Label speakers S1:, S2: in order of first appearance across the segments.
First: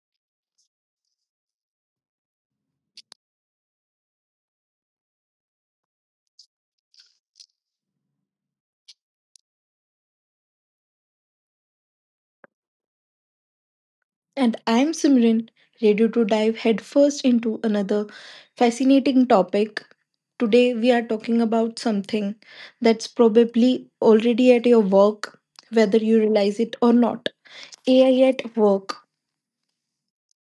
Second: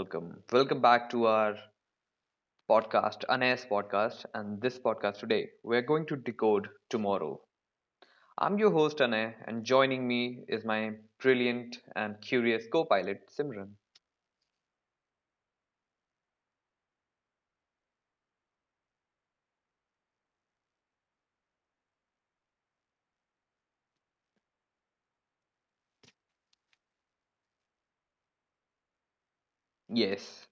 S1: welcome. Welcome back to our podcast, Anay's podcast. And this podcast today, we're going to decode tomorrow. I'm your host, Anay, and joining me is my brilliant and curious co pilot, Simran.
S2: And I'm Simran, ready to dive headfirst into another fascinating topic. Today, we are talking about something that's probably already at your work, whether you realize it or not. AI at work.
S1: Yes,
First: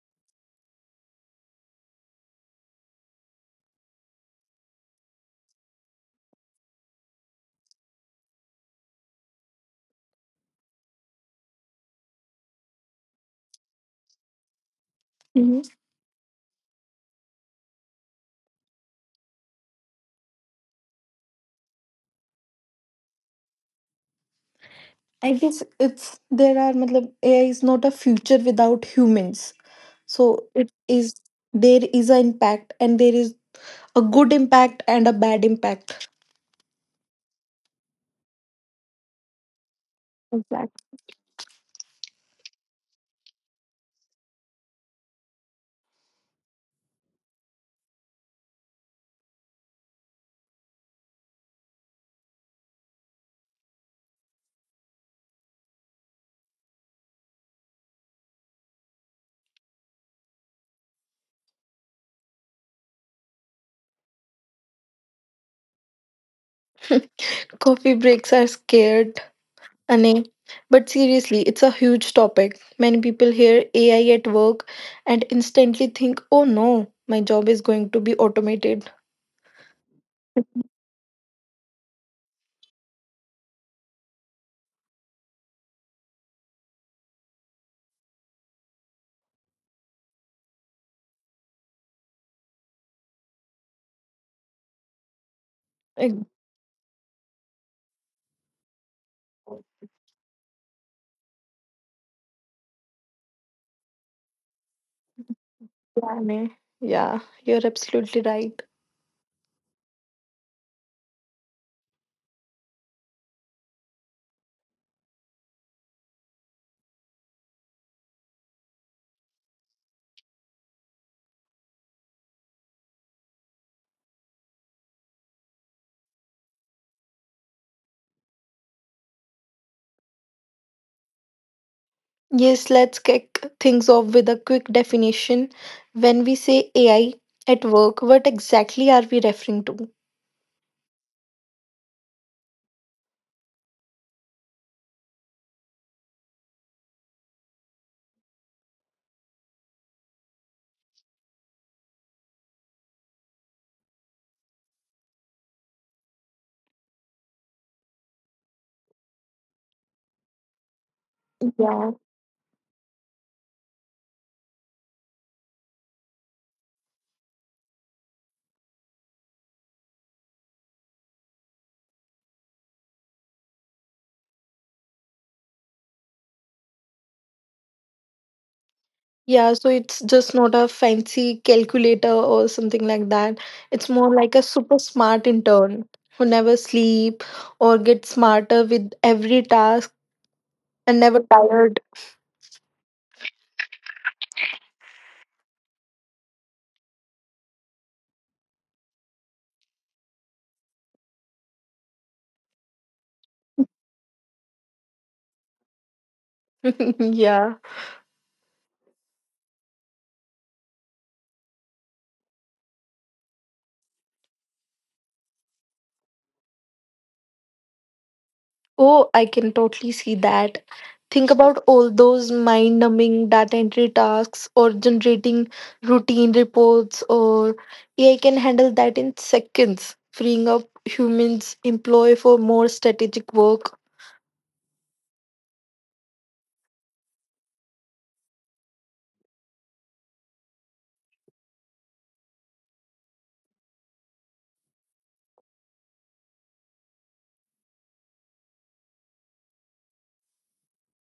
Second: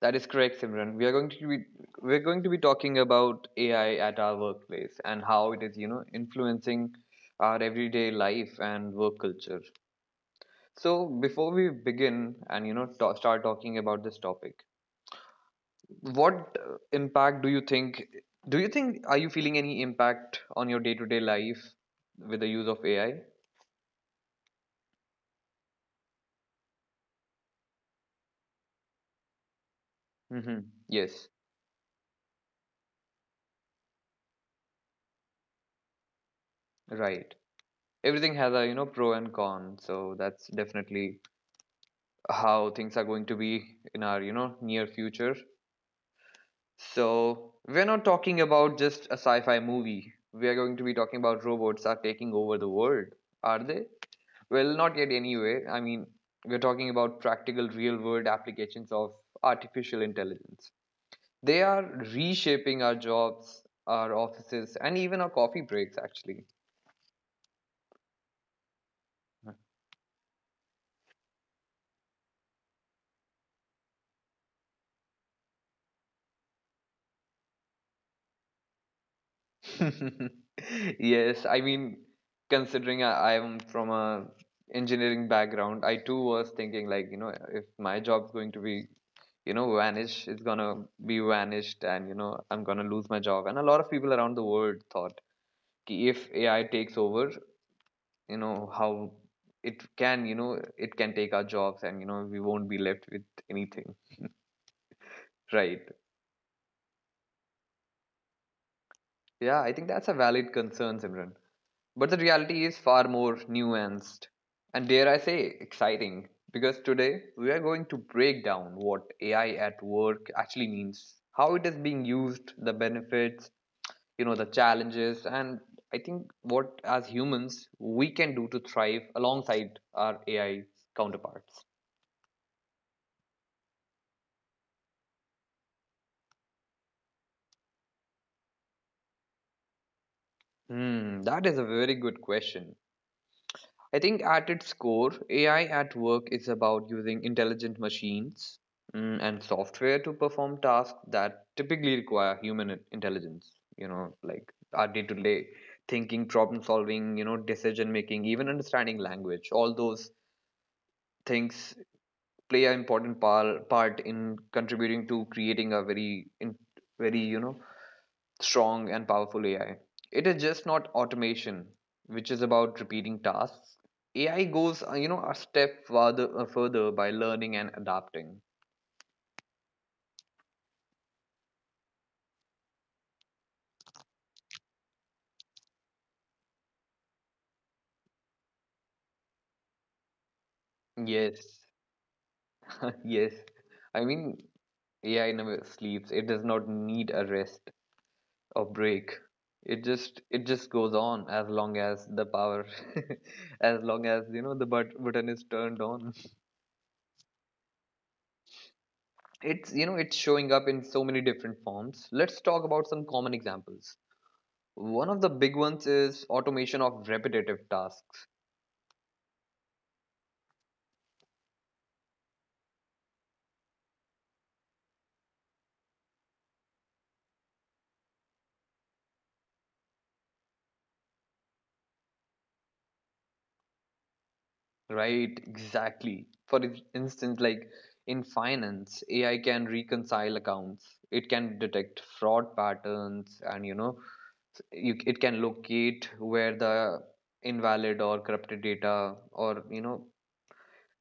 S1: that is correct, Simran. We are going to be we're going to be talking about AI at our workplace and how it is influencing our everyday life and work culture. So before we begin and you know ta start talking about this topic,
S2: Mhm.
S1: what impact do you think, are you feeling any impact on your day-to-day life with the use of ai?
S2: I guess it's there are matlab, AI is not a future without humans. So
S1: Mm-hmm.
S2: it is
S1: Yes.
S2: there is an impact and there is a good impact and a bad impact.
S1: Right. Everything has a pro and con, so that's
S2: Exactly.
S1: definitely how things are going to be in our near future. So, we're not talking about just a sci fi movie. We are going to be talking about robots are taking over the world. Are they? Well, not yet, anyway. I mean, we're talking about practical, real world applications of artificial intelligence. They are reshaping our jobs, our offices, and even our coffee breaks, actually.
S2: Coffee breaks are scared, Ane. But seriously, it's a huge topic. Many people hear AI at work and instantly think, oh no, my job is going to be automated.
S1: Yes, I mean, considering I'm from a engineering background, I too was thinking like, you know, if my job's going to be, you know, vanish, it's gonna be vanished and, you know, I'm gonna lose my job. And a lot of people around the world thought ki
S2: Ex-
S1: if AI takes over, you know, how it can, you know, it can take our jobs and, you know, we won't be left with anything. Right.
S2: Yeah, Ane. Yeah, you're absolutely right.
S1: Yeah, I think that's a valid concern, Simran. But the reality is far more nuanced and, dare I say, exciting. Because today we are going to break down what AI at work actually means, how it is being used, the benefits, you know, the challenges, and I think what as humans we can do to thrive alongside our AI counterparts.
S2: Yes, let's kick things off with a quick definition. When we say AI at work, what exactly are we referring to?
S1: Hmm, that is a very good question. I think at its core, AI at work is about using intelligent machines and software to perform tasks that typically require human intelligence, you know, like our day to day thinking, problem solving, you know, decision making, even understanding language. All those things
S2: Yeah.
S1: play an important part in contributing to creating a very, you know, strong and powerful AI. It is just not automation, which is about repeating tasks. AI goes, you know, a step farther, further by learning and adapting.
S2: Yeah, so it's just not a fancy calculator or something like that. It's more like a super smart intern who never sleep or gets smarter with every task and never
S1: Yes,
S2: tired.
S1: yes. I mean, AI never sleeps. It does not need a rest or break. It just goes on as long as the power, as long as you know the button is turned on.
S2: Yeah.
S1: It's, you know, it's showing up in so many different forms. Let's talk about some common examples. One of the big ones is automation of repetitive tasks,
S2: Oh, I can totally see that. Think about all those mind numbing data entry tasks or generating routine reports, or AI can handle that in seconds, freeing up humans' employ for more strategic work.
S1: right? Exactly. For instance, like in finance, AI can reconcile accounts, it can detect fraud patterns, and you know, it can locate where the invalid or corrupted data, or you know,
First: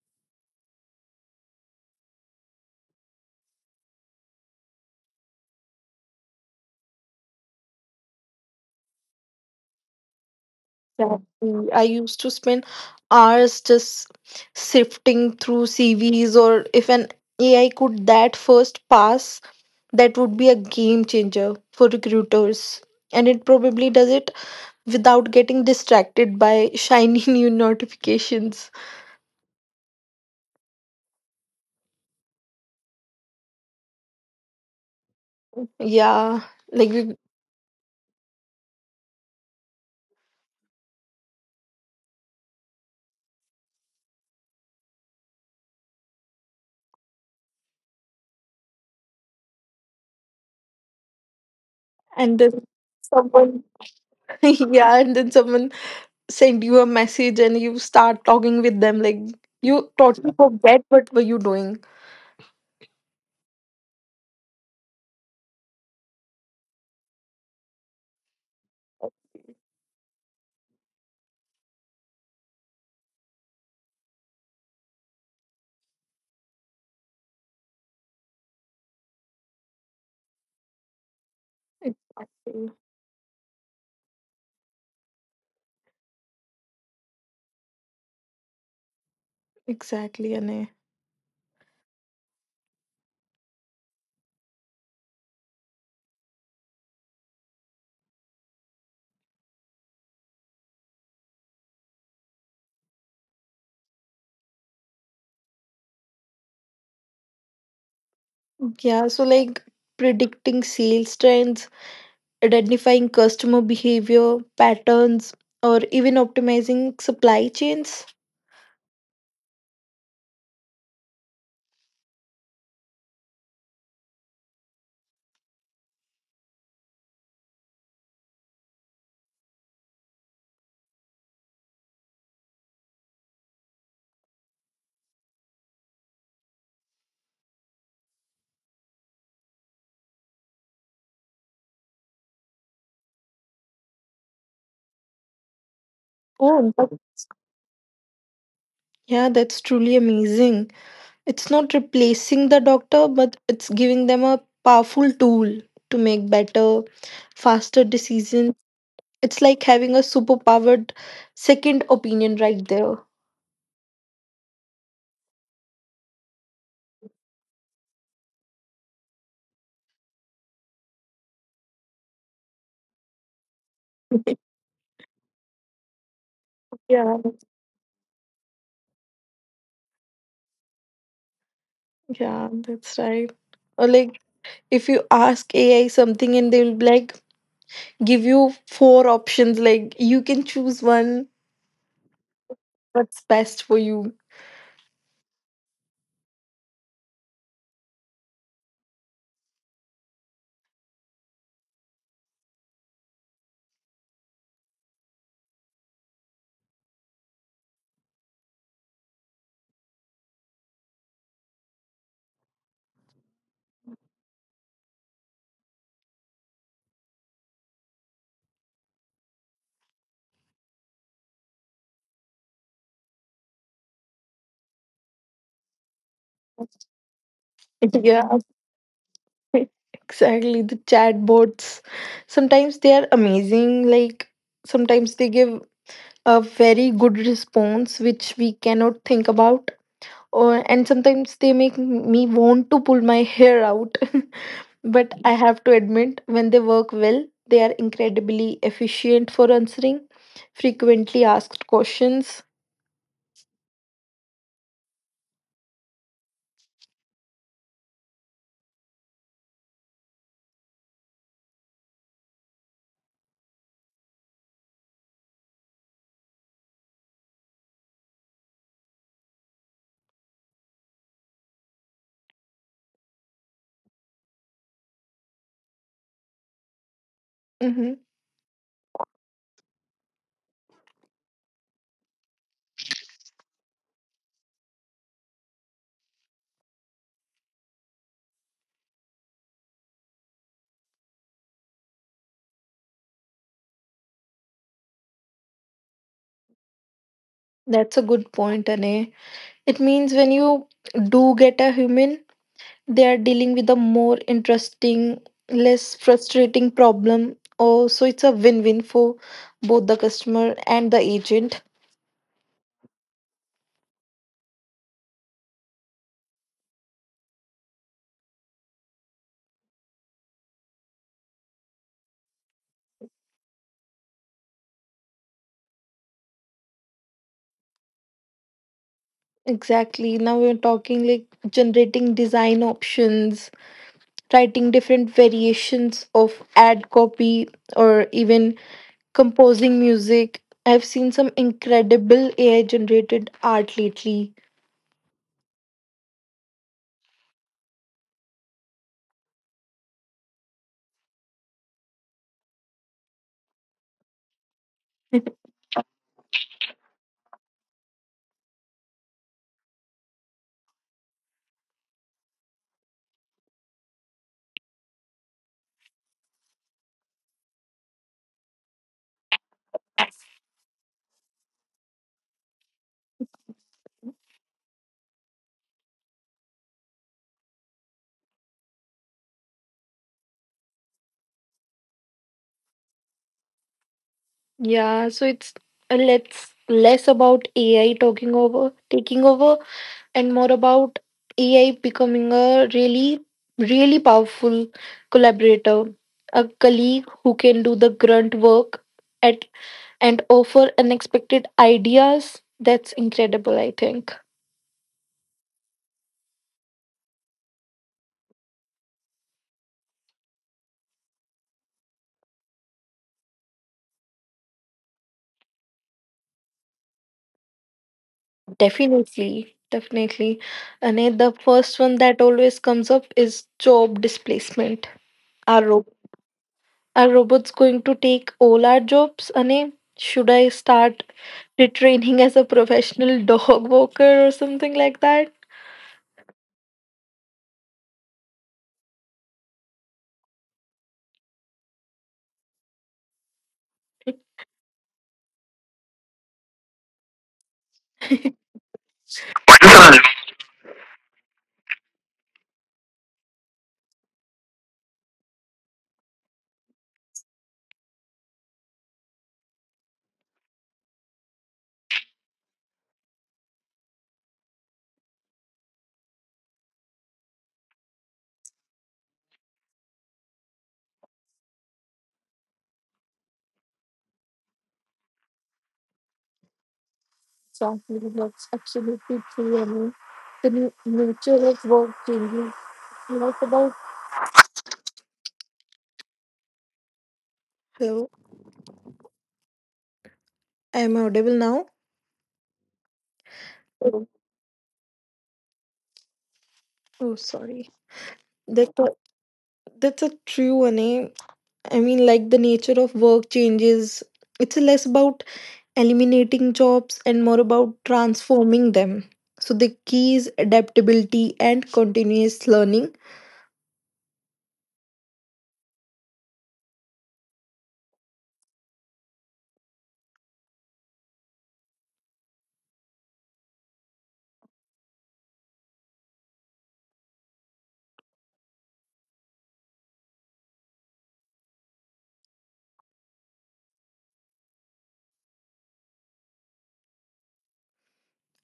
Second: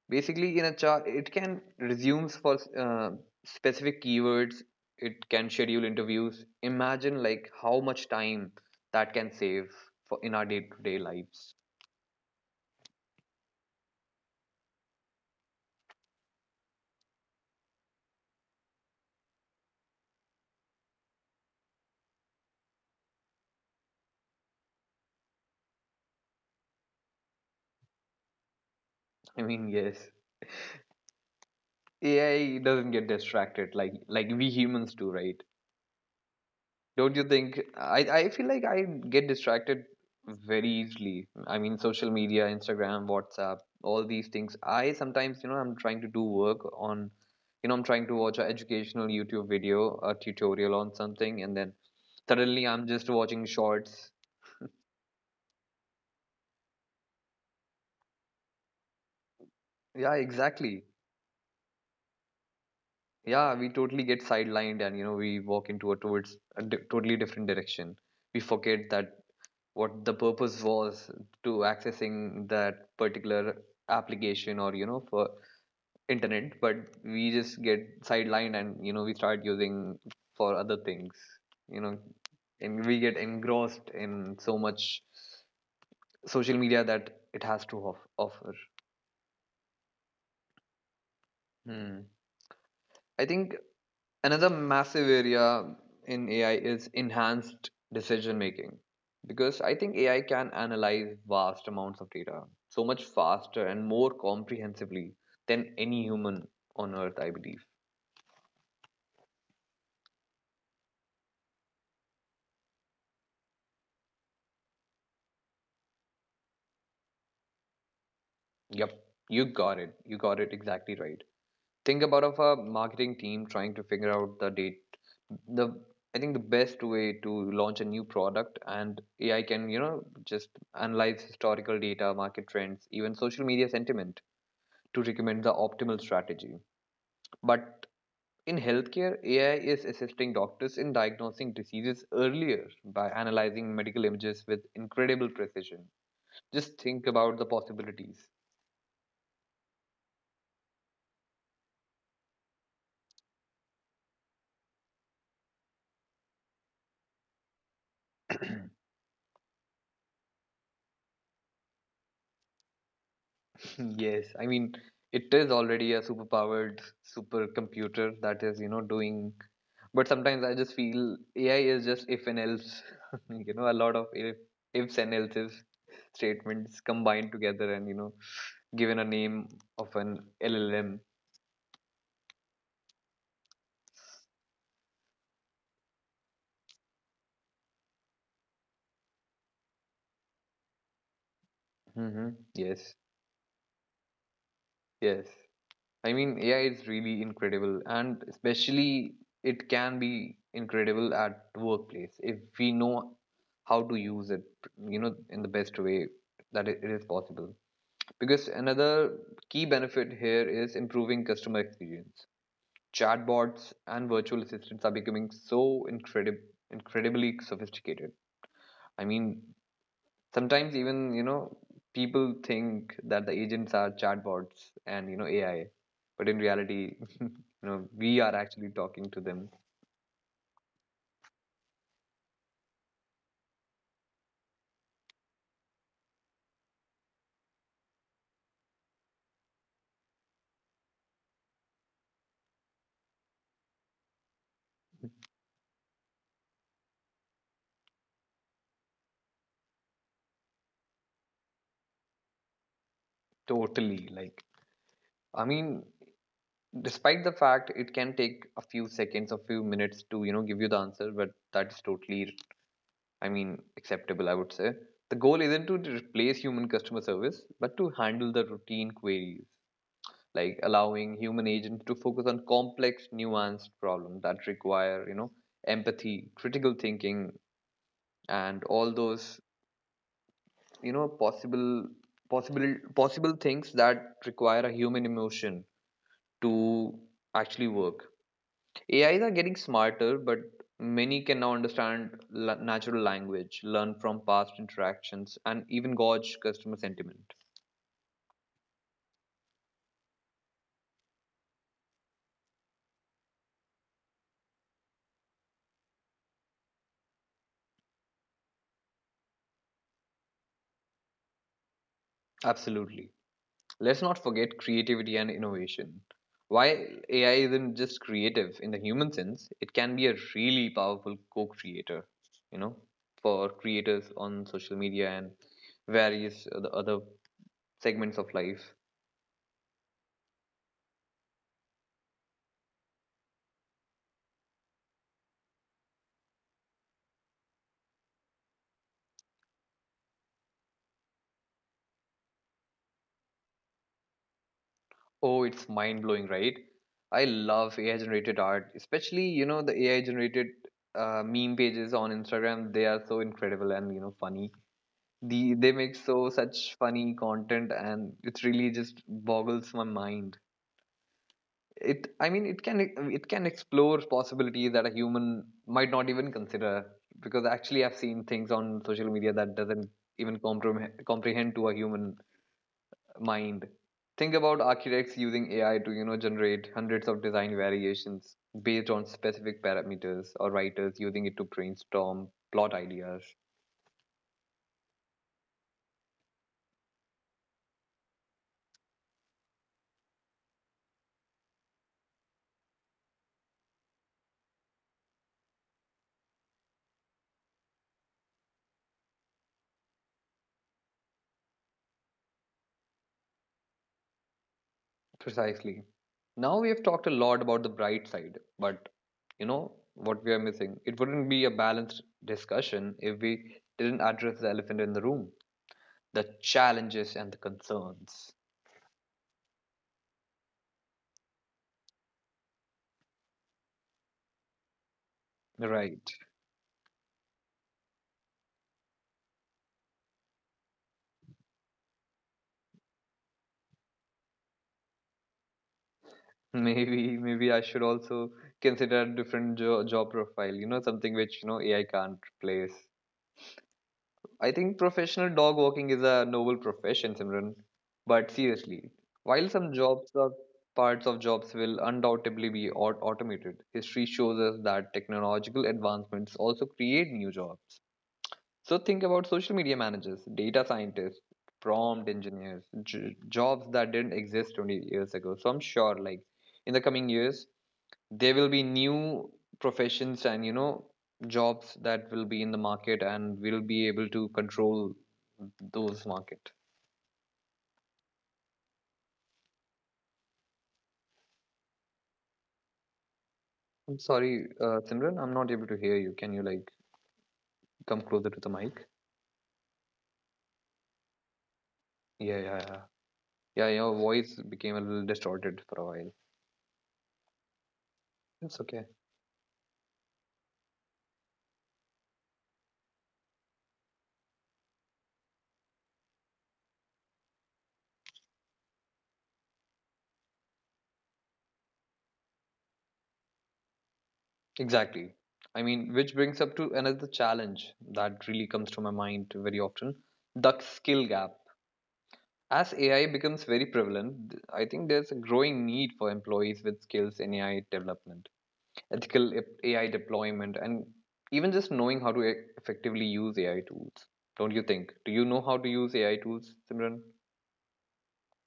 S1: basically in a chart it can resumes for specific keywords. It can schedule interviews. Imagine like how much time that can save for in our day-to-day lives.
S2: Exactly. I used to spend hours just sifting through CVs, or if an AI could that first pass, that would be a game changer for recruiters. And it probably does it without getting distracted by shiny new notifications.
S1: I mean, yes, ai doesn't get distracted like we humans do, right?
S2: Yeah, like
S1: Don't
S2: we-
S1: you think? I feel like I get distracted very easily. I mean, social media, Instagram, WhatsApp, all these things. I sometimes, you know, I'm trying to do work on, you know, I'm trying to watch an educational YouTube video, a tutorial on something, and then
S2: and then
S1: suddenly I'm just watching
S2: someone,
S1: shorts.
S2: yeah, and then someone send you a message and you start talking with them. Like you
S1: Yeah,
S2: totally forget
S1: exactly.
S2: what were you doing.
S1: Yeah, we totally get sidelined, and you know, we walk into a towards a totally different direction. We forget that what the purpose was to accessing that particular application, or you know, for internet. But we just get sidelined, and you know, we start using for other things, you know.
S2: Exactly.
S1: And we get engrossed in so much social media that it has to offer.
S2: Exactly, Anay.
S1: Hmm. I think another massive area in AI is enhanced decision making, because I think AI can analyze vast amounts of data so much faster and more comprehensively than any human on earth, I believe.
S2: Yeah, so like predicting sales trends, identifying customer behavior patterns, or even optimizing supply chains.
S1: Yep, you got it. You got it exactly right. Think about of a marketing team trying to figure out the date, the, I think, the best way to launch a new product. And ai can, you know, just analyze historical data, market trends, even social media sentiment to recommend the optimal strategy. But in healthcare, ai is assisting doctors in diagnosing diseases earlier by analyzing medical images with incredible precision.
S2: Oh,
S1: Just think about the possibilities.
S2: yeah, that's truly amazing. It's not replacing the doctor, but it's giving them a powerful tool to make better, faster decisions. It's like having a superpowered second opinion right there.
S1: Yes, I mean, it is already a superpowered supercomputer that is, you know, doing. But sometimes I just feel AI is just if and else, you know, a lot of if, ifs and else's statements
S2: Yeah,
S1: combined together and, you know, given a name of an LLM.
S2: yeah, that's right. Or like if you ask AI something and they'll be like give you four options, like you can choose one,
S1: Mm-hmm. Yes,
S2: what's best for you.
S1: yes. I mean, AI is really incredible, and especially it can be incredible at workplace if we know how to use it, you know, in the best way that it is possible. Because another key benefit here is improving customer experience. Chatbots and virtual assistants are becoming so incredibly sophisticated. I mean, sometimes even, you know, people think that the agents are chatbots and, you know, AI. But in reality, you know, we
S2: Yeah.
S1: are actually talking to them
S2: Exactly, the chatbots. Sometimes they are amazing, like sometimes they give a very good response which we cannot think about. Or and sometimes they make me want to pull my hair out. But I have to admit, when they work well, they are incredibly efficient for answering frequently asked questions.
S1: totally. Like, I mean, despite the fact it can take a few seconds, a few minutes to, you know, give you the answer, but that's totally, I mean, acceptable, I would say. The goal isn't to replace human customer service, but to handle the routine queries, like allowing human agents to focus on complex, nuanced problems that require, you know, empathy, critical thinking,
S2: Hmm.
S1: and all those, you know, possible things that require a human emotion to actually work. AIs are getting smarter, but many can now understand natural language, learn from past interactions, and even gauge customer sentiment.
S2: That's a good point, Ane. It means when you do get a human, they are dealing with a more interesting, less frustrating problem. Oh, so it's a win-win for both the customer and the agent.
S1: Absolutely. Let's not forget creativity and innovation. While AI isn't just creative in the human sense, it can be a really powerful co-creator, you know, for creators on social media and various other segments of life.
S2: Exactly, now we're talking, like generating design options, writing different variations of ad copy, or even composing music. I've seen some incredible AI generated art lately.
S1: Oh, it's mind-blowing, right? I love AI-generated art, especially, you know, the AI-generated meme pages on Instagram. They are so incredible and, you know, funny. They make so such funny content and it really just boggles my mind. It, I mean, it can explore possibilities that a human might not even consider, because actually I've seen things on social media that doesn't even comprehend to a human mind. Think about architects using ai to, you know, generate hundreds of design variations based on specific parameters, or writers using it to brainstorm plot ideas.
S2: Yeah, so it's let's less about AI talking over taking over and more about AI becoming a really, really powerful collaborator, a colleague who can do the grunt work at, and offer unexpected ideas. That's incredible, I think.
S1: Precisely. Now we have talked a lot about the bright side, but you know what we are missing? It wouldn't be a balanced discussion if we didn't address the elephant in the room, the challenges and the concerns.
S2: Definitely, definitely. And the first one that always comes up is job displacement. Are, ro-
S1: Right.
S2: are robots going to take all our jobs? Ane, should I start retraining as a professional dog walker or something like that?
S1: Maybe I should also consider a different job profile, you know, something which, you know, AI can't replace. I think professional dog walking is a noble profession, Simran. But seriously, while some jobs or parts of jobs will undoubtedly be automated, history shows us that technological advancements also create new jobs. So think about social media managers, data scientists, prompt engineers, jobs that didn't exist 20 years ago. So I'm sure, like, in the coming years, there will be new professions and you know jobs that will be in the market and we'll be able to control those market.
S2: Exactly, that's absolutely true. I mean, the nature of work changes. Not about.
S1: I'm sorry, simran, I'm not able to hear you. Can you like come
S2: Hello,
S1: closer to the mic?
S2: am I audible now?
S1: Yeah, yeah, yeah. Yeah, your
S2: oh,
S1: voice became a little distorted for a while.
S2: Oh, sorry.
S1: It's
S2: That's
S1: okay.
S2: a, that's a true one. Eh? I mean, like the nature of work changes. It's less about eliminating jobs and more about transforming them. So the key is adaptability and continuous learning.
S1: Exactly. I mean, which brings up to another challenge that really comes to my mind very often, the skill gap. As AI becomes very prevalent, I think there's a growing need for employees with skills in AI development, ethical AI deployment, and even just knowing how to effectively use AI tools. Don't you think? Do you know how to use AI tools, Simran?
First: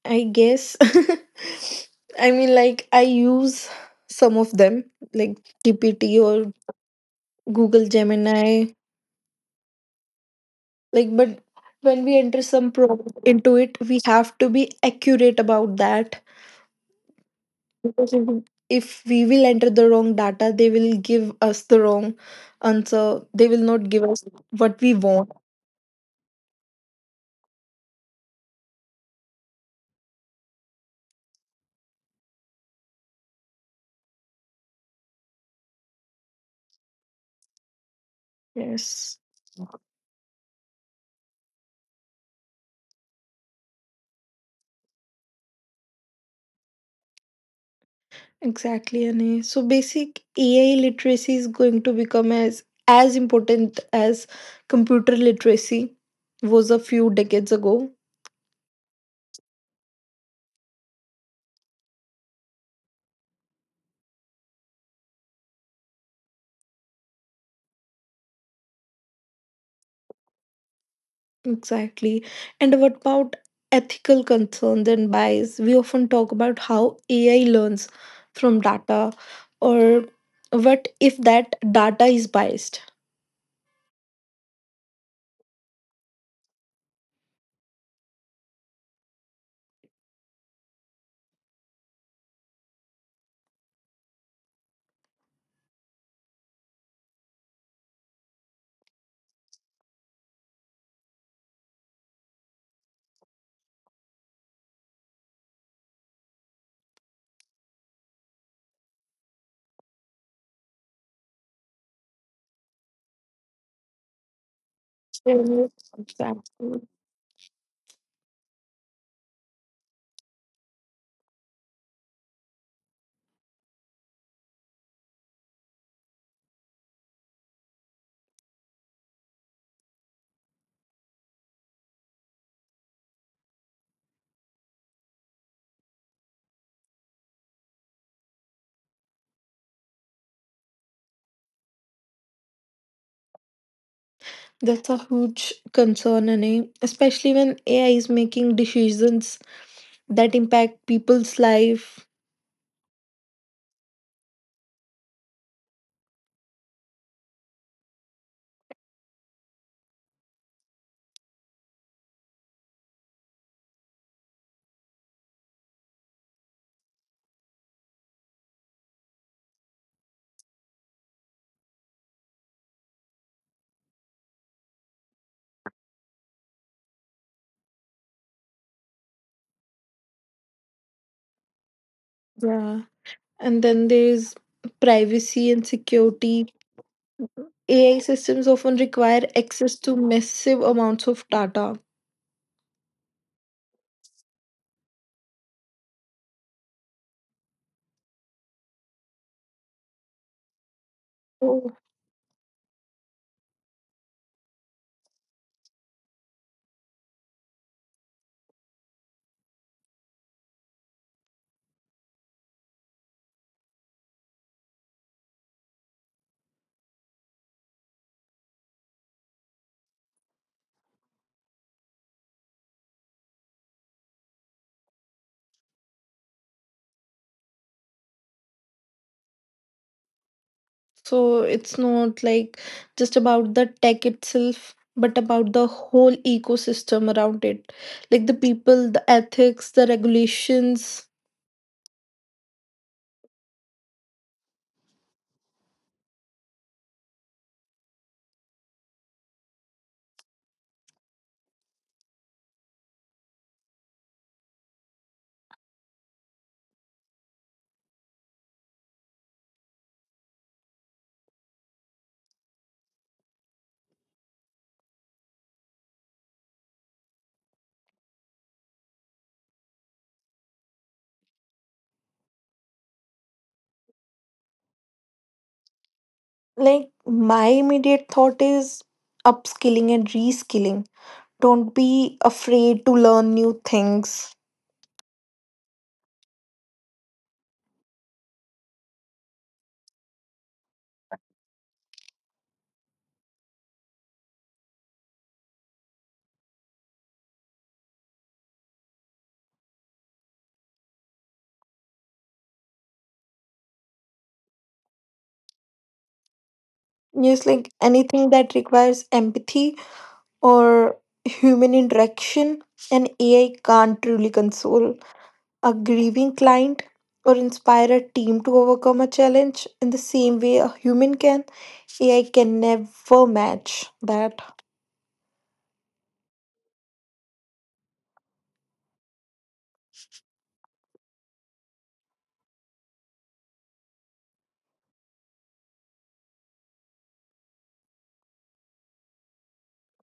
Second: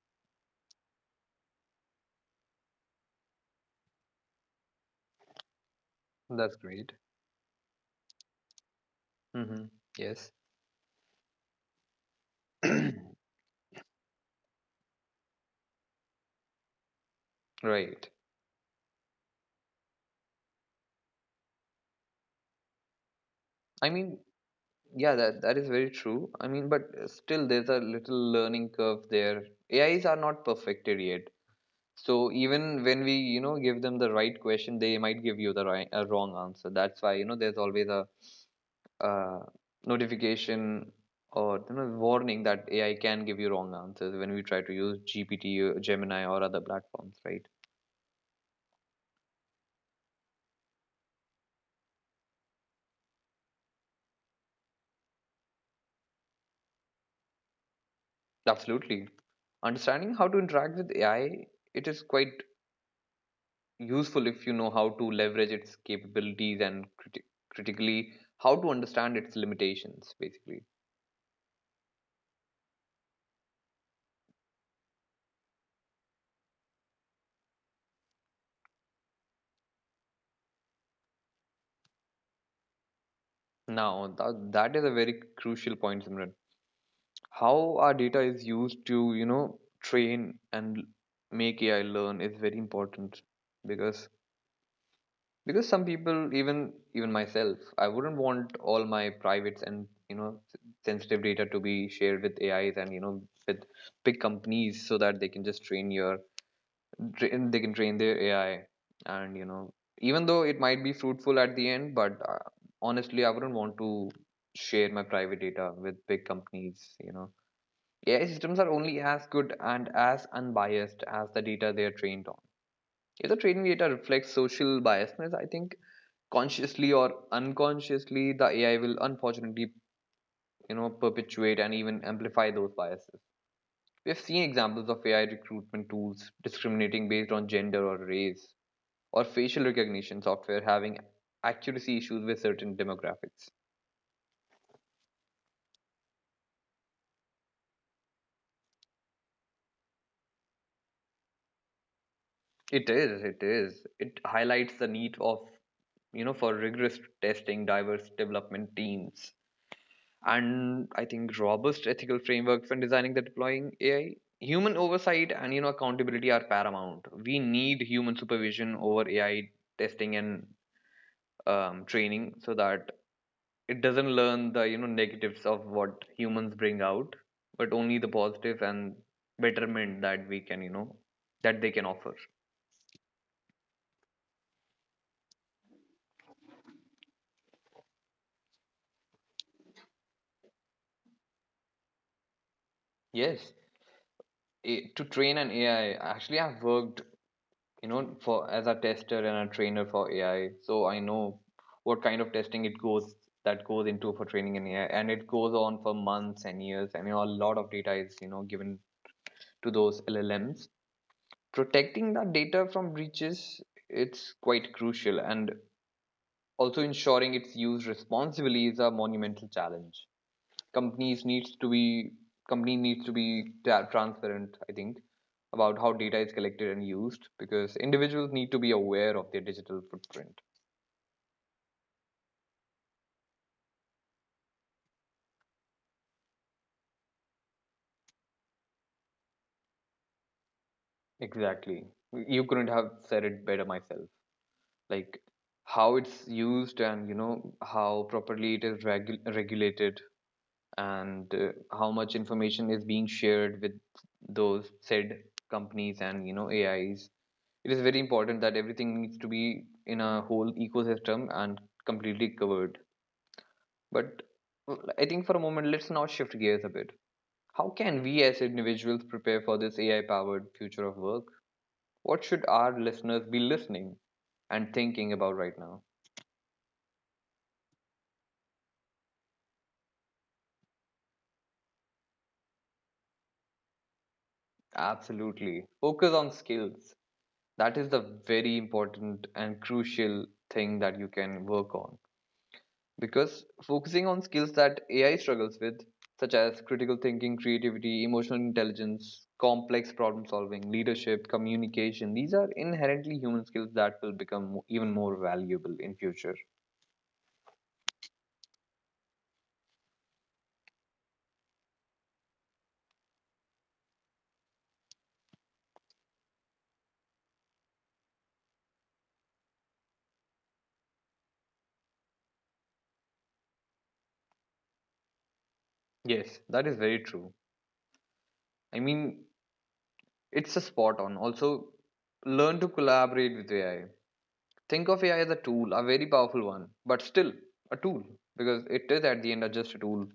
S2: I guess. I mean, like I use some of them, like GPT or
S1: That's great.
S2: Google Gemini.
S1: Mm-hmm. Yes.
S2: Like, but when we enter some prompt into it, we have to be accurate about that.
S1: Right.
S2: Because if we will enter the wrong data, they will give us the wrong answer. They will not
S1: I
S2: give
S1: mean,
S2: us what we
S1: yeah,
S2: want.
S1: that is very true. I mean, but still, there's a little learning curve there. AIs are not perfected yet. So even when we, you know, give them the right question, they might give you the right, wrong answer. That's why, you know, there's always a
S2: Yes,
S1: uh, notification or you know warning that AI can give you wrong answers when we try to use GPT, or Gemini, or other platforms, right?
S2: exactly, Ane. So basic AI literacy is going to become as important as computer literacy was a few decades ago.
S1: Absolutely. Understanding how to interact with AI, it is quite useful if you know how to leverage its capabilities and critically how to understand its limitations, basically.
S2: Exactly. And what about ethical concerns and bias? We often talk about how AI learns from data, or what if that data is biased?
S1: Now, that is a very crucial point, Simran. How our data is used to, you know, train and make AI learn is very important because some people, even myself, I wouldn't want all my privates and, you know, sensitive data to be shared with AIs and, you know, with big companies, so that they can just they can train their AI. And, you know, even though it might be fruitful at the end, but honestly I wouldn't want to share my private
S2: Mhm.
S1: data with big
S2: Exactly.
S1: companies, AI systems are only as good and as unbiased as the data they are trained on. If the training data reflects social biasness, I think consciously or unconsciously, the AI will, unfortunately, you know, perpetuate and even amplify those biases. We have seen examples of AI recruitment tools discriminating based on gender or race, or facial recognition software having accuracy issues with certain demographics.
S2: That's a huge concern, Anay, especially when AI is making decisions that impact people's life.
S1: It is. It highlights the need of, you know, for rigorous testing, diverse development teams, and I think robust ethical frameworks when designing the deploying AI. Human oversight and, you know, accountability are paramount. We need human supervision over AI testing and training so that it doesn't learn the, you know, negatives of what humans bring out, but only the positive and betterment that we can, you know, that they can offer.
S2: Yeah. And then there's privacy and security. AI systems often require access to massive amounts of data.
S1: Yes, to train an AI, actually, I've worked, you know, for as a tester and a trainer for AI, so I know what kind of testing it goes that goes into for training an AI, and it goes on for months and years, and, you know, a lot of data is, you know, given to those LLMs. Protecting the data from breaches, it's quite crucial, and also ensuring it's used responsibly is a monumental challenge. Companies needs to be company needs to be transparent, I think, about how data is collected and used, because individuals need to be aware of their digital footprint.
S2: So it's not like just about the tech itself, but about the whole ecosystem around it. Like the people, the ethics, the regulations.
S1: Exactly, you couldn't have said it better myself. Like, how it's used and, you know, how properly it is regulated, and how much information is being shared with those said companies and, you know, AIs. It is very important that everything needs to be in a whole ecosystem and completely covered. But I think for a moment, let's now shift gears a bit. How can we as individuals prepare for this AI powered future of work? What should our listeners be listening and thinking about right now?
S2: Like my immediate thought is upskilling and reskilling. Don't be afraid to learn new things.
S1: Absolutely. Focus on skills. That is the very important and crucial thing that you can work on. Because focusing on skills that AI struggles with, such as critical thinking, creativity, emotional intelligence, complex problem solving, leadership, communication, these are inherently human skills that will become even more valuable in future.
S2: Yes, like anything that requires empathy or human interaction, and AI can't truly console a grieving client, or inspire a team to overcome a challenge in the same way a human can. AI can never match that.
S1: Yes, that is very true. I mean, it's a spot on. Also, learn to collaborate with AI. Think of AI as a tool, a very powerful one, but still a tool, because it is at the end just a tool.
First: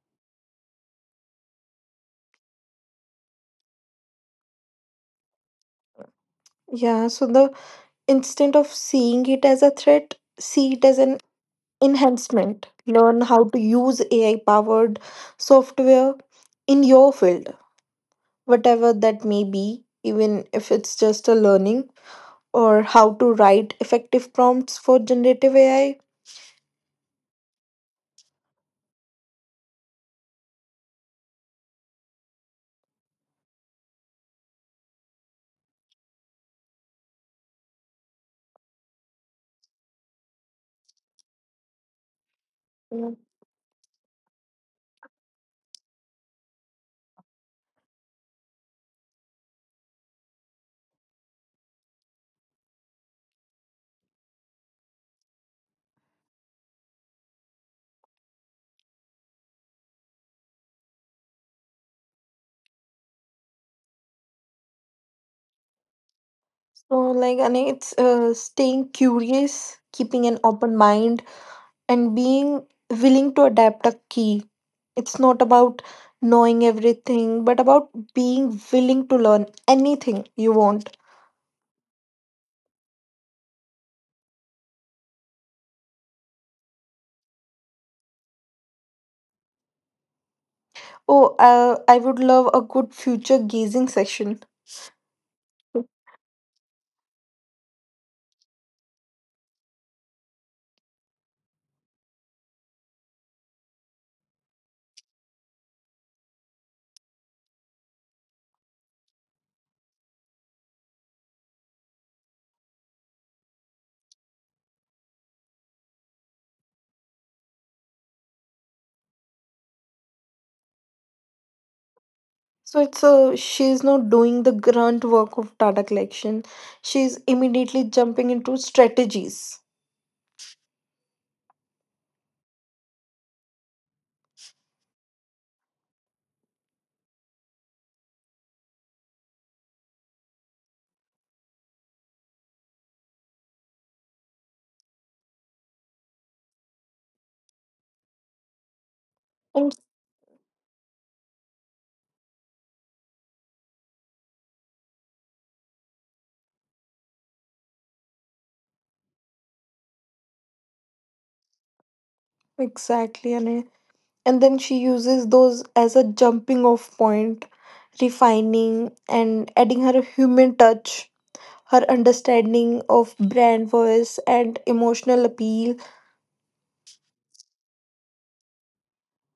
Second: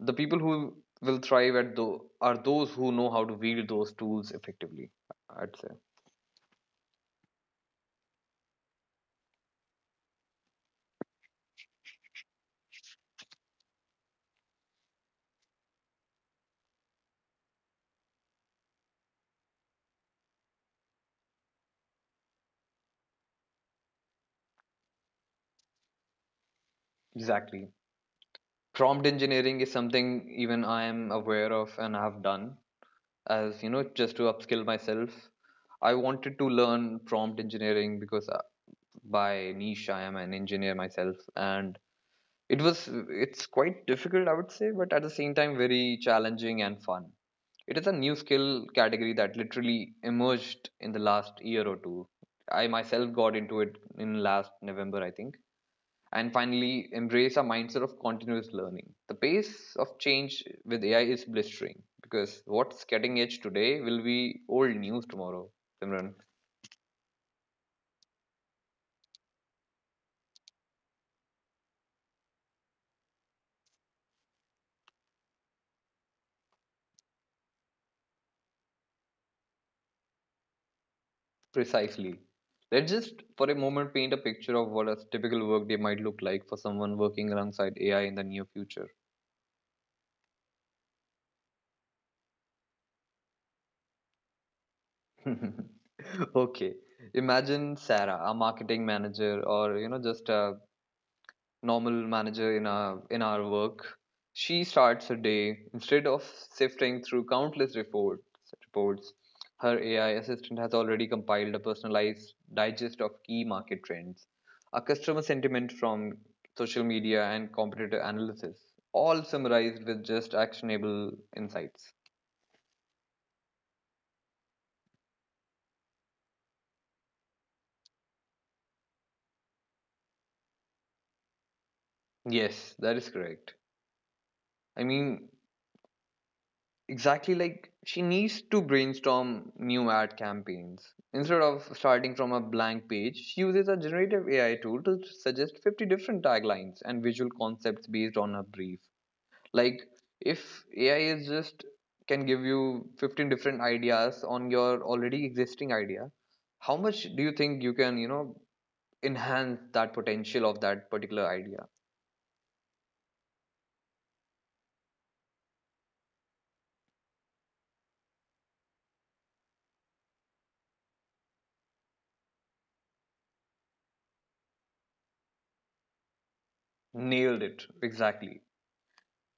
S1: The people who will thrive at though are those who know how to wield those tools effectively. I'd say
S2: Yeah, so the instead of seeing it as a threat, see it as an enhancement. Learn how to use AI powered software in your field, whatever that may be, even if it's just a learning, or how to write effective prompts for generative AI.
S1: exactly. Prompt engineering is something even I am aware of and I have done, as you know, just to upskill myself. I wanted to learn prompt engineering because by niche I am an engineer myself. And it's quite difficult, I would say, but at the same time very challenging and fun. It is a new skill category that literally emerged in the last year or two. I myself got into it in last November, I think. And finally, embrace a mindset of continuous learning. The pace of change with AI is blistering, because what's cutting edge today will be old news tomorrow, Simran.
S2: So, like, and it's staying curious, keeping an open mind, and being willing to adapt a key. It's not about knowing everything, but about being willing to learn anything you want.
S1: Precisely. Let's just for a moment paint a picture of what a typical workday might look like for someone working alongside AI in the near future.
S2: Oh, I would love a good future gazing session.
S1: Okay. Imagine Sarah, a marketing manager, or, you know, just a normal manager in our work. She starts her day instead of sifting through countless reports. Her AI assistant has already compiled a personalized digest of key market trends, a customer sentiment from social media, and competitor analysis, all summarized with just actionable insights.
S2: So it's a she's not doing the grunt work of data collection. She's immediately jumping into strategies.
S1: Yes, that is correct. I mean, exactly, like she needs to brainstorm new ad campaigns. Instead of starting from a blank page, she uses a generative AI tool to suggest 50 different taglines and visual concepts based on her brief.
S2: And-
S1: Like, if AI is just can give you 15 different ideas on your already existing idea, how much do you think you can, you know, enhance that potential of that particular idea?
S2: Exactly, and then she uses those as a jumping off point, refining and adding her human touch, her understanding of brand voice and emotional appeal.
S1: Nailed it, exactly.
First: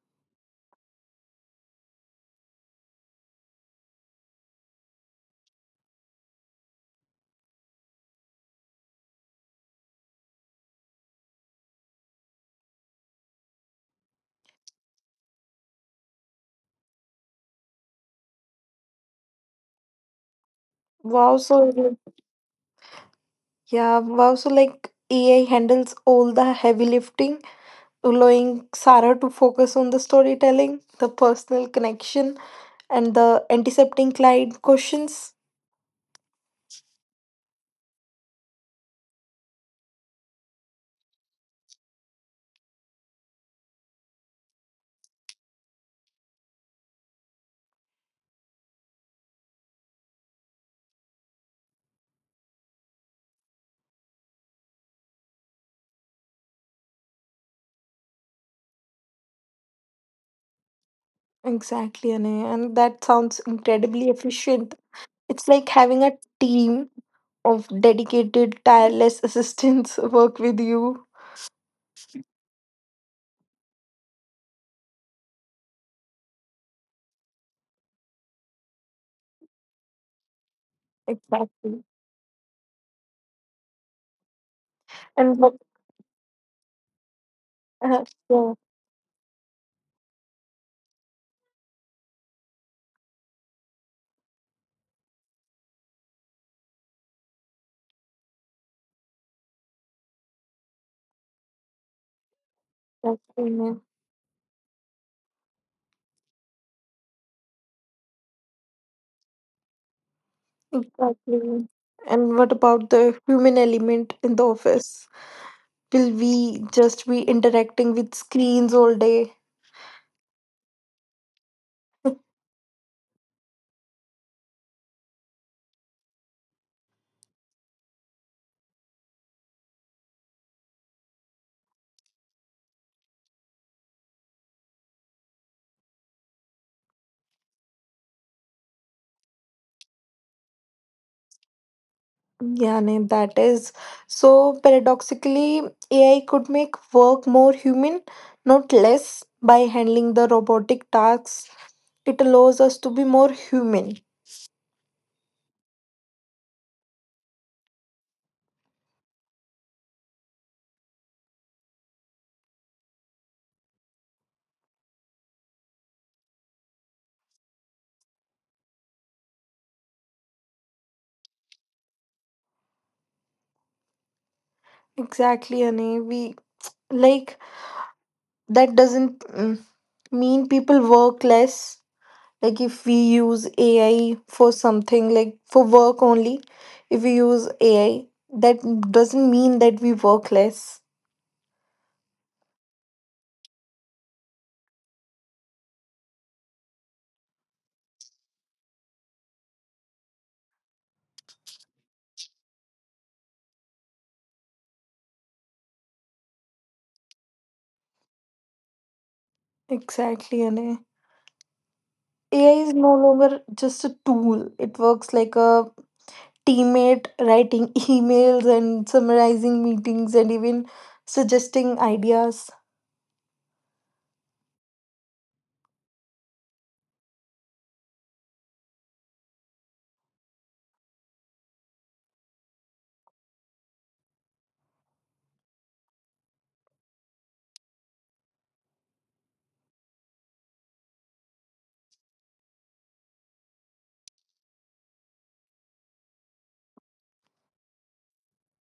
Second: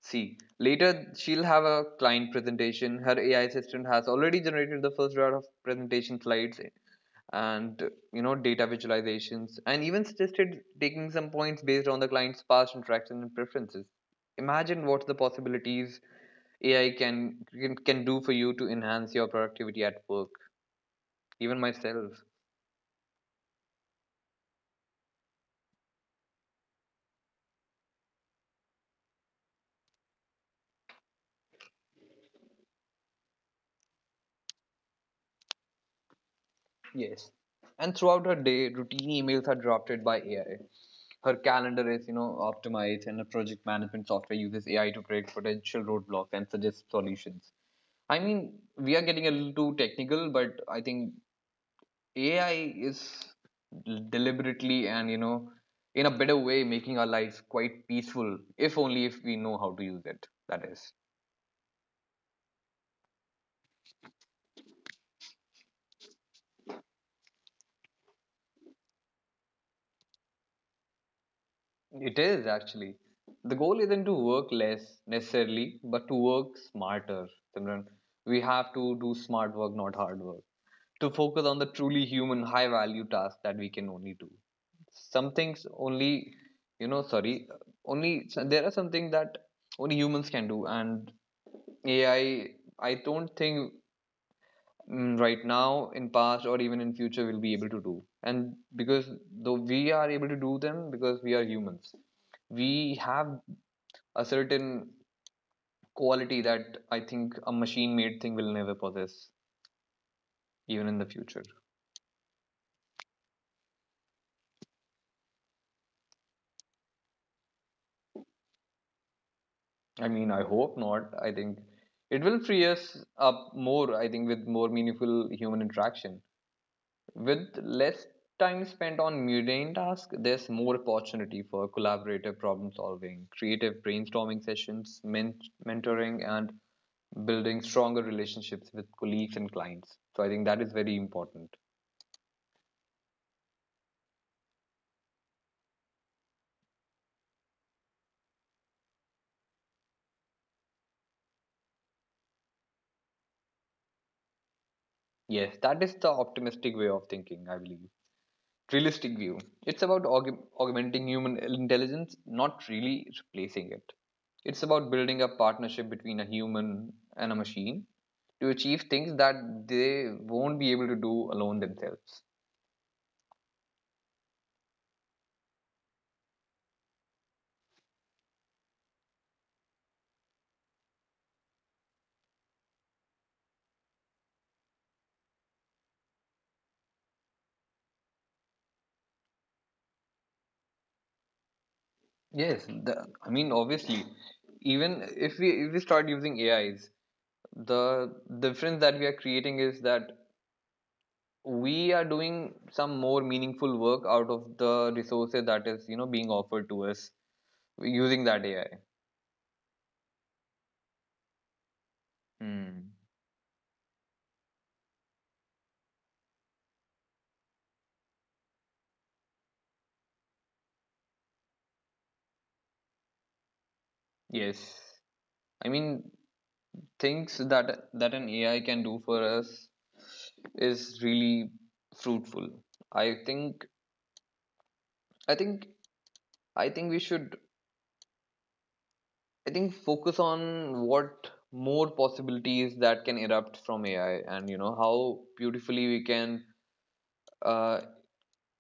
S1: See, later she'll have a client presentation. Her AI assistant has already generated the first round of presentation slides and, you know, data visualizations, and even suggested taking some points based on the client's past interactions and preferences. Imagine what the possibilities AI can do for you to enhance your productivity at work.
S2: Wow,
S1: Even
S2: so
S1: myself.
S2: yeah, wow, so like AI handles all the heavy lifting, allowing Sarah to focus on the storytelling, the personal connection, and the intercepting client questions.
S1: Yes. And throughout her day, routine emails are drafted by AI. Her calendar is, you know, optimized, and her project management software uses AI to predict potential roadblocks and suggest solutions. I mean, we are getting a little too technical, but I think AI is deliberately and, you know, in a better way, making our lives quite peaceful, if only if we know how to use it. That is.
S2: Exactly, Anay, and that sounds incredibly efficient. It's like having a team of dedicated, tireless assistants work with you.
S1: It is actually. The goal isn't to work less necessarily, but to work smarter, Simran. We have to do smart work, not hard work. To focus on the
S2: Exactly.
S1: truly human, high value tasks that we can only do. Some
S2: And what?
S1: things only, you know, sorry,
S2: Uh,
S1: only
S2: yeah,
S1: there are some things that only humans can do, and AI, I don't think right now in past or even in future we'll be able to do. And because, though we are able to do them because we are humans, we
S2: that's
S1: have
S2: the name.
S1: a certain quality that I think a machine made thing will never possess, even in the future.
S2: Exactly. And what about the human element in the office? Will we just be interacting with screens all day?
S1: I mean, I hope not. I think it will free us up more, I think, with more meaningful human interaction. With less time spent on mundane tasks, there's more opportunity for collaborative problem solving, creative brainstorming sessions, mentoring, and building stronger relationships with colleagues and clients. So I think that is very important.
S2: Yeah, no, that is. So paradoxically, AI could make work more human, not less, by handling the robotic tasks. It allows us to be more human.
S1: Yes, that is the optimistic way of thinking, I believe. Realistic view. It's about augmenting human intelligence, not really replacing it. It's about building a partnership between a human and a machine to achieve things that they won't be able to do alone themselves.
S2: Exactly, Ane. We like that doesn't mean people work less. Like if we use AI for something, like for work only, if we use AI, that doesn't mean that we work less.
S1: Yes, the, I mean obviously, even if we start using AIs, the difference that we are creating is that we are doing some more meaningful work out of the resources that is, you know, being offered to us using that AI.
S2: Exactly, Ane. AI is no
S1: Hmm.
S2: longer just a tool. It works like a teammate writing emails and summarizing meetings and even suggesting ideas.
S1: Yes. I mean, things that an AI can do for us is really fruitful. I think I think I think we should I think focus on what more possibilities that can erupt from AI and, you know, how beautifully we can uh,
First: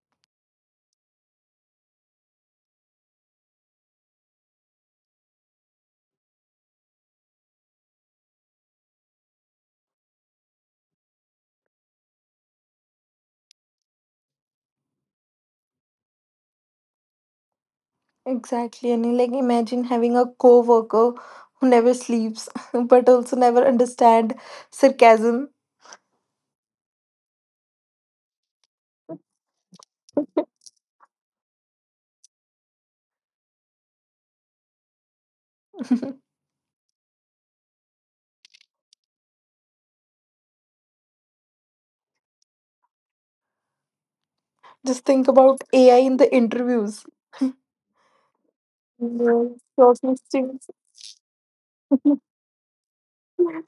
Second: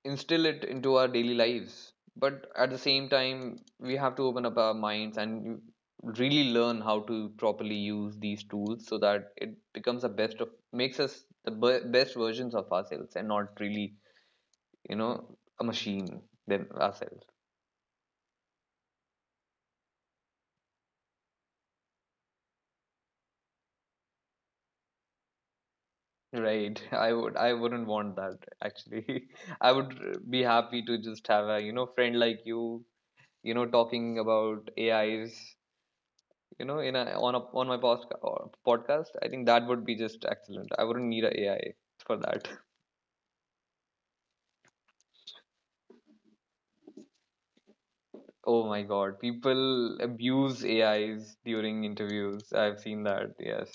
S1: instill it into our daily lives. But at the same time, we have to open up our minds and really learn how to properly use these tools, so that it becomes the best of makes us the best versions of ourselves and not really, you know, a machine than ourselves.
S2: Exactly. And like imagine having a co-worker who never sleeps but also never understand sarcasm.
S1: Right. I wouldn't want that actually. I would be happy to just have, a you know, friend like you know, talking about AIs, you know, in a on my post, podcast. I think that would be just excellent. I wouldn't need a AI for that.
S2: Just think about AI in the interviews.
S1: Oh my God,
S2: Yeah,
S1: people
S2: short
S1: abuse
S2: listings.
S1: AIs during interviews. I've seen that. Yes.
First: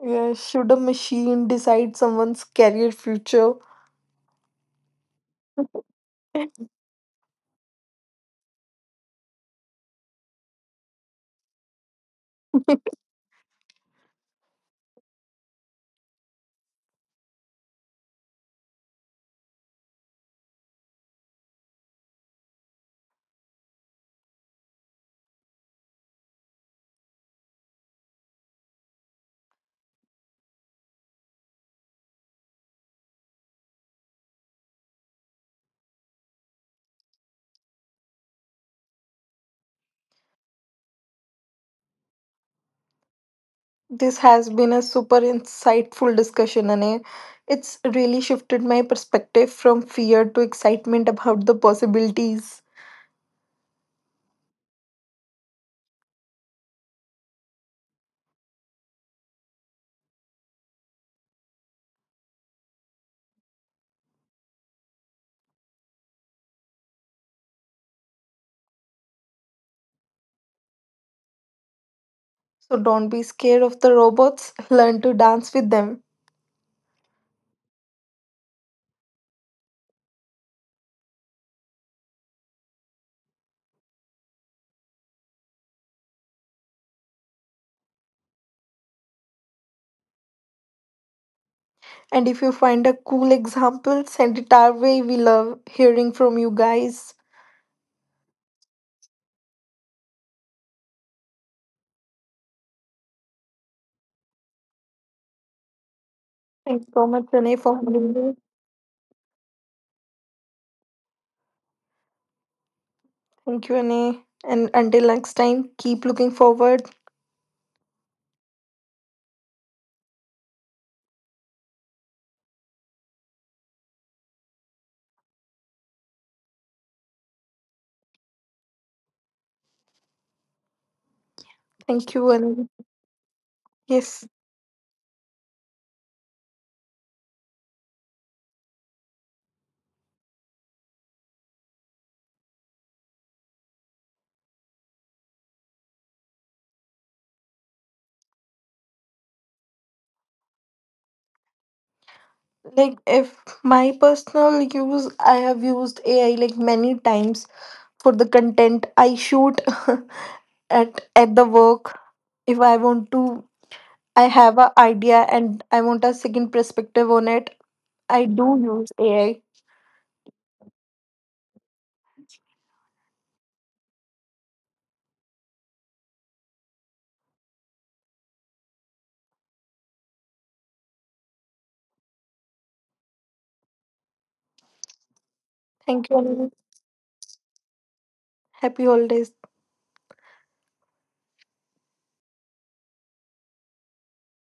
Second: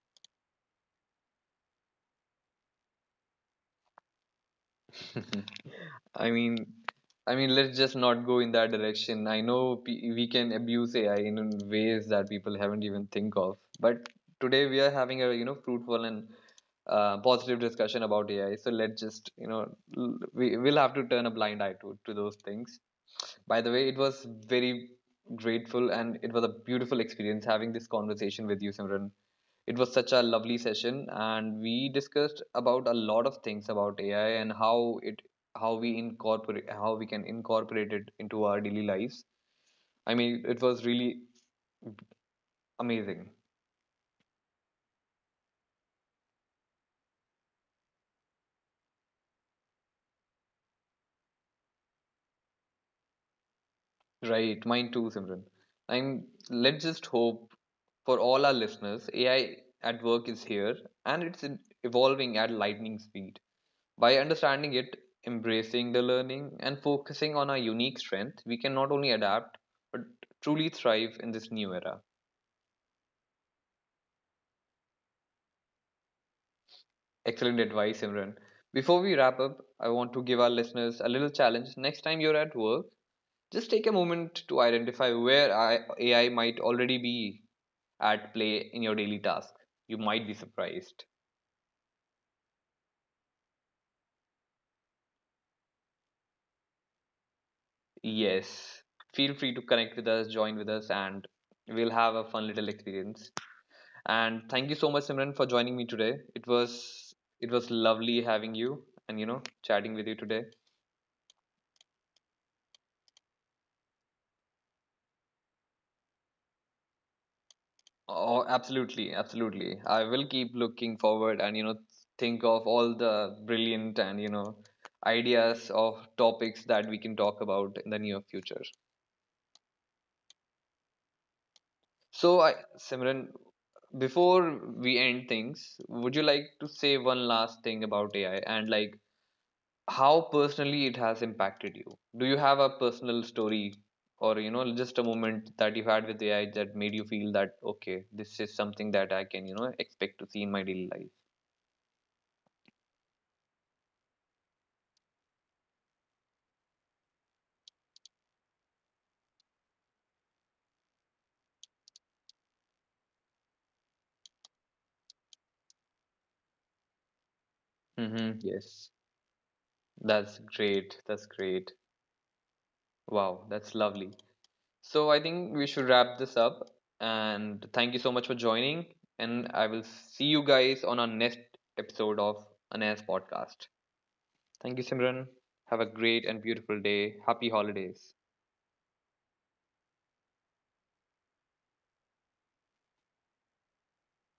S2: Yeah, should a machine decide someone's career future?
S1: I mean, let's just not go in that direction. I know we can abuse AI in ways that people haven't even think of, but today we are having a, you know, fruitful and positive discussion about AI. So let's just, you know, we will have to turn a blind eye to those things. By the way, it was very grateful and it was a beautiful experience having this conversation with you, Simran. It was such a lovely session, and we discussed about a lot of things about AI and how it how we can incorporate it into our daily lives. I mean, it was really amazing.
S2: This has been a super insightful discussion, and it's really shifted my perspective from fear to excitement about the possibilities.
S1: Right, mine too, Simran. I'm let's just hope for all our listeners, AI at work is here and it's evolving at lightning speed. By understanding it, embracing the learning, and focusing on our unique strength, we can not only adapt but truly thrive in this new era.
S2: So don't be scared of the robots, learn to dance with them.
S1: Excellent advice, Imran. Before we wrap up, I want to give our listeners a little challenge. Next time you're at work, just take a moment to identify where AI might already be at play in your daily task. You might be surprised.
S2: And if you find a cool example, send it our way. We love hearing from you guys.
S1: Yes. Feel free to connect with us, join with us, and we'll have a fun little experience. And thank you so much, Simran, for joining me today. It
S2: Thanks so
S1: was
S2: much,
S1: it
S2: Anay, for
S1: was
S2: having
S1: lovely
S2: me.
S1: having you, and, you know, chatting with you today.
S2: Thank you, Anay. And until next time, keep looking forward.
S1: Oh, absolutely, absolutely. I will keep looking forward and, you know, think of all the brilliant and, you know, ideas of topics that we can talk about in the near future.
S2: Thank you,
S1: So, I,
S2: Anay.
S1: Simran,
S2: Yes.
S1: before we end things, would you like to say one last thing about AI and, like, how personally it has impacted you. Do you have a personal story or, you know, just a moment that you had with AI that made you feel that, okay, this is something that I can, you know, expect to see in my daily life?
S2: Like if my personal use, I have used AI like many times for the content I shoot at the work. If I want to I have a idea and I want a second perspective on it. I
S1: Mm-hmm,
S2: do use
S1: yes,
S2: AI.
S1: that's great. That's great. Wow, that's lovely. So I think we should wrap this up, and thank you so much for joining, and I will see you guys on our next episode of Anais podcast. Thank you, Simran. Have a
S2: Thank you,
S1: great and
S2: and
S1: beautiful day. Happy holidays.
S2: happy holidays.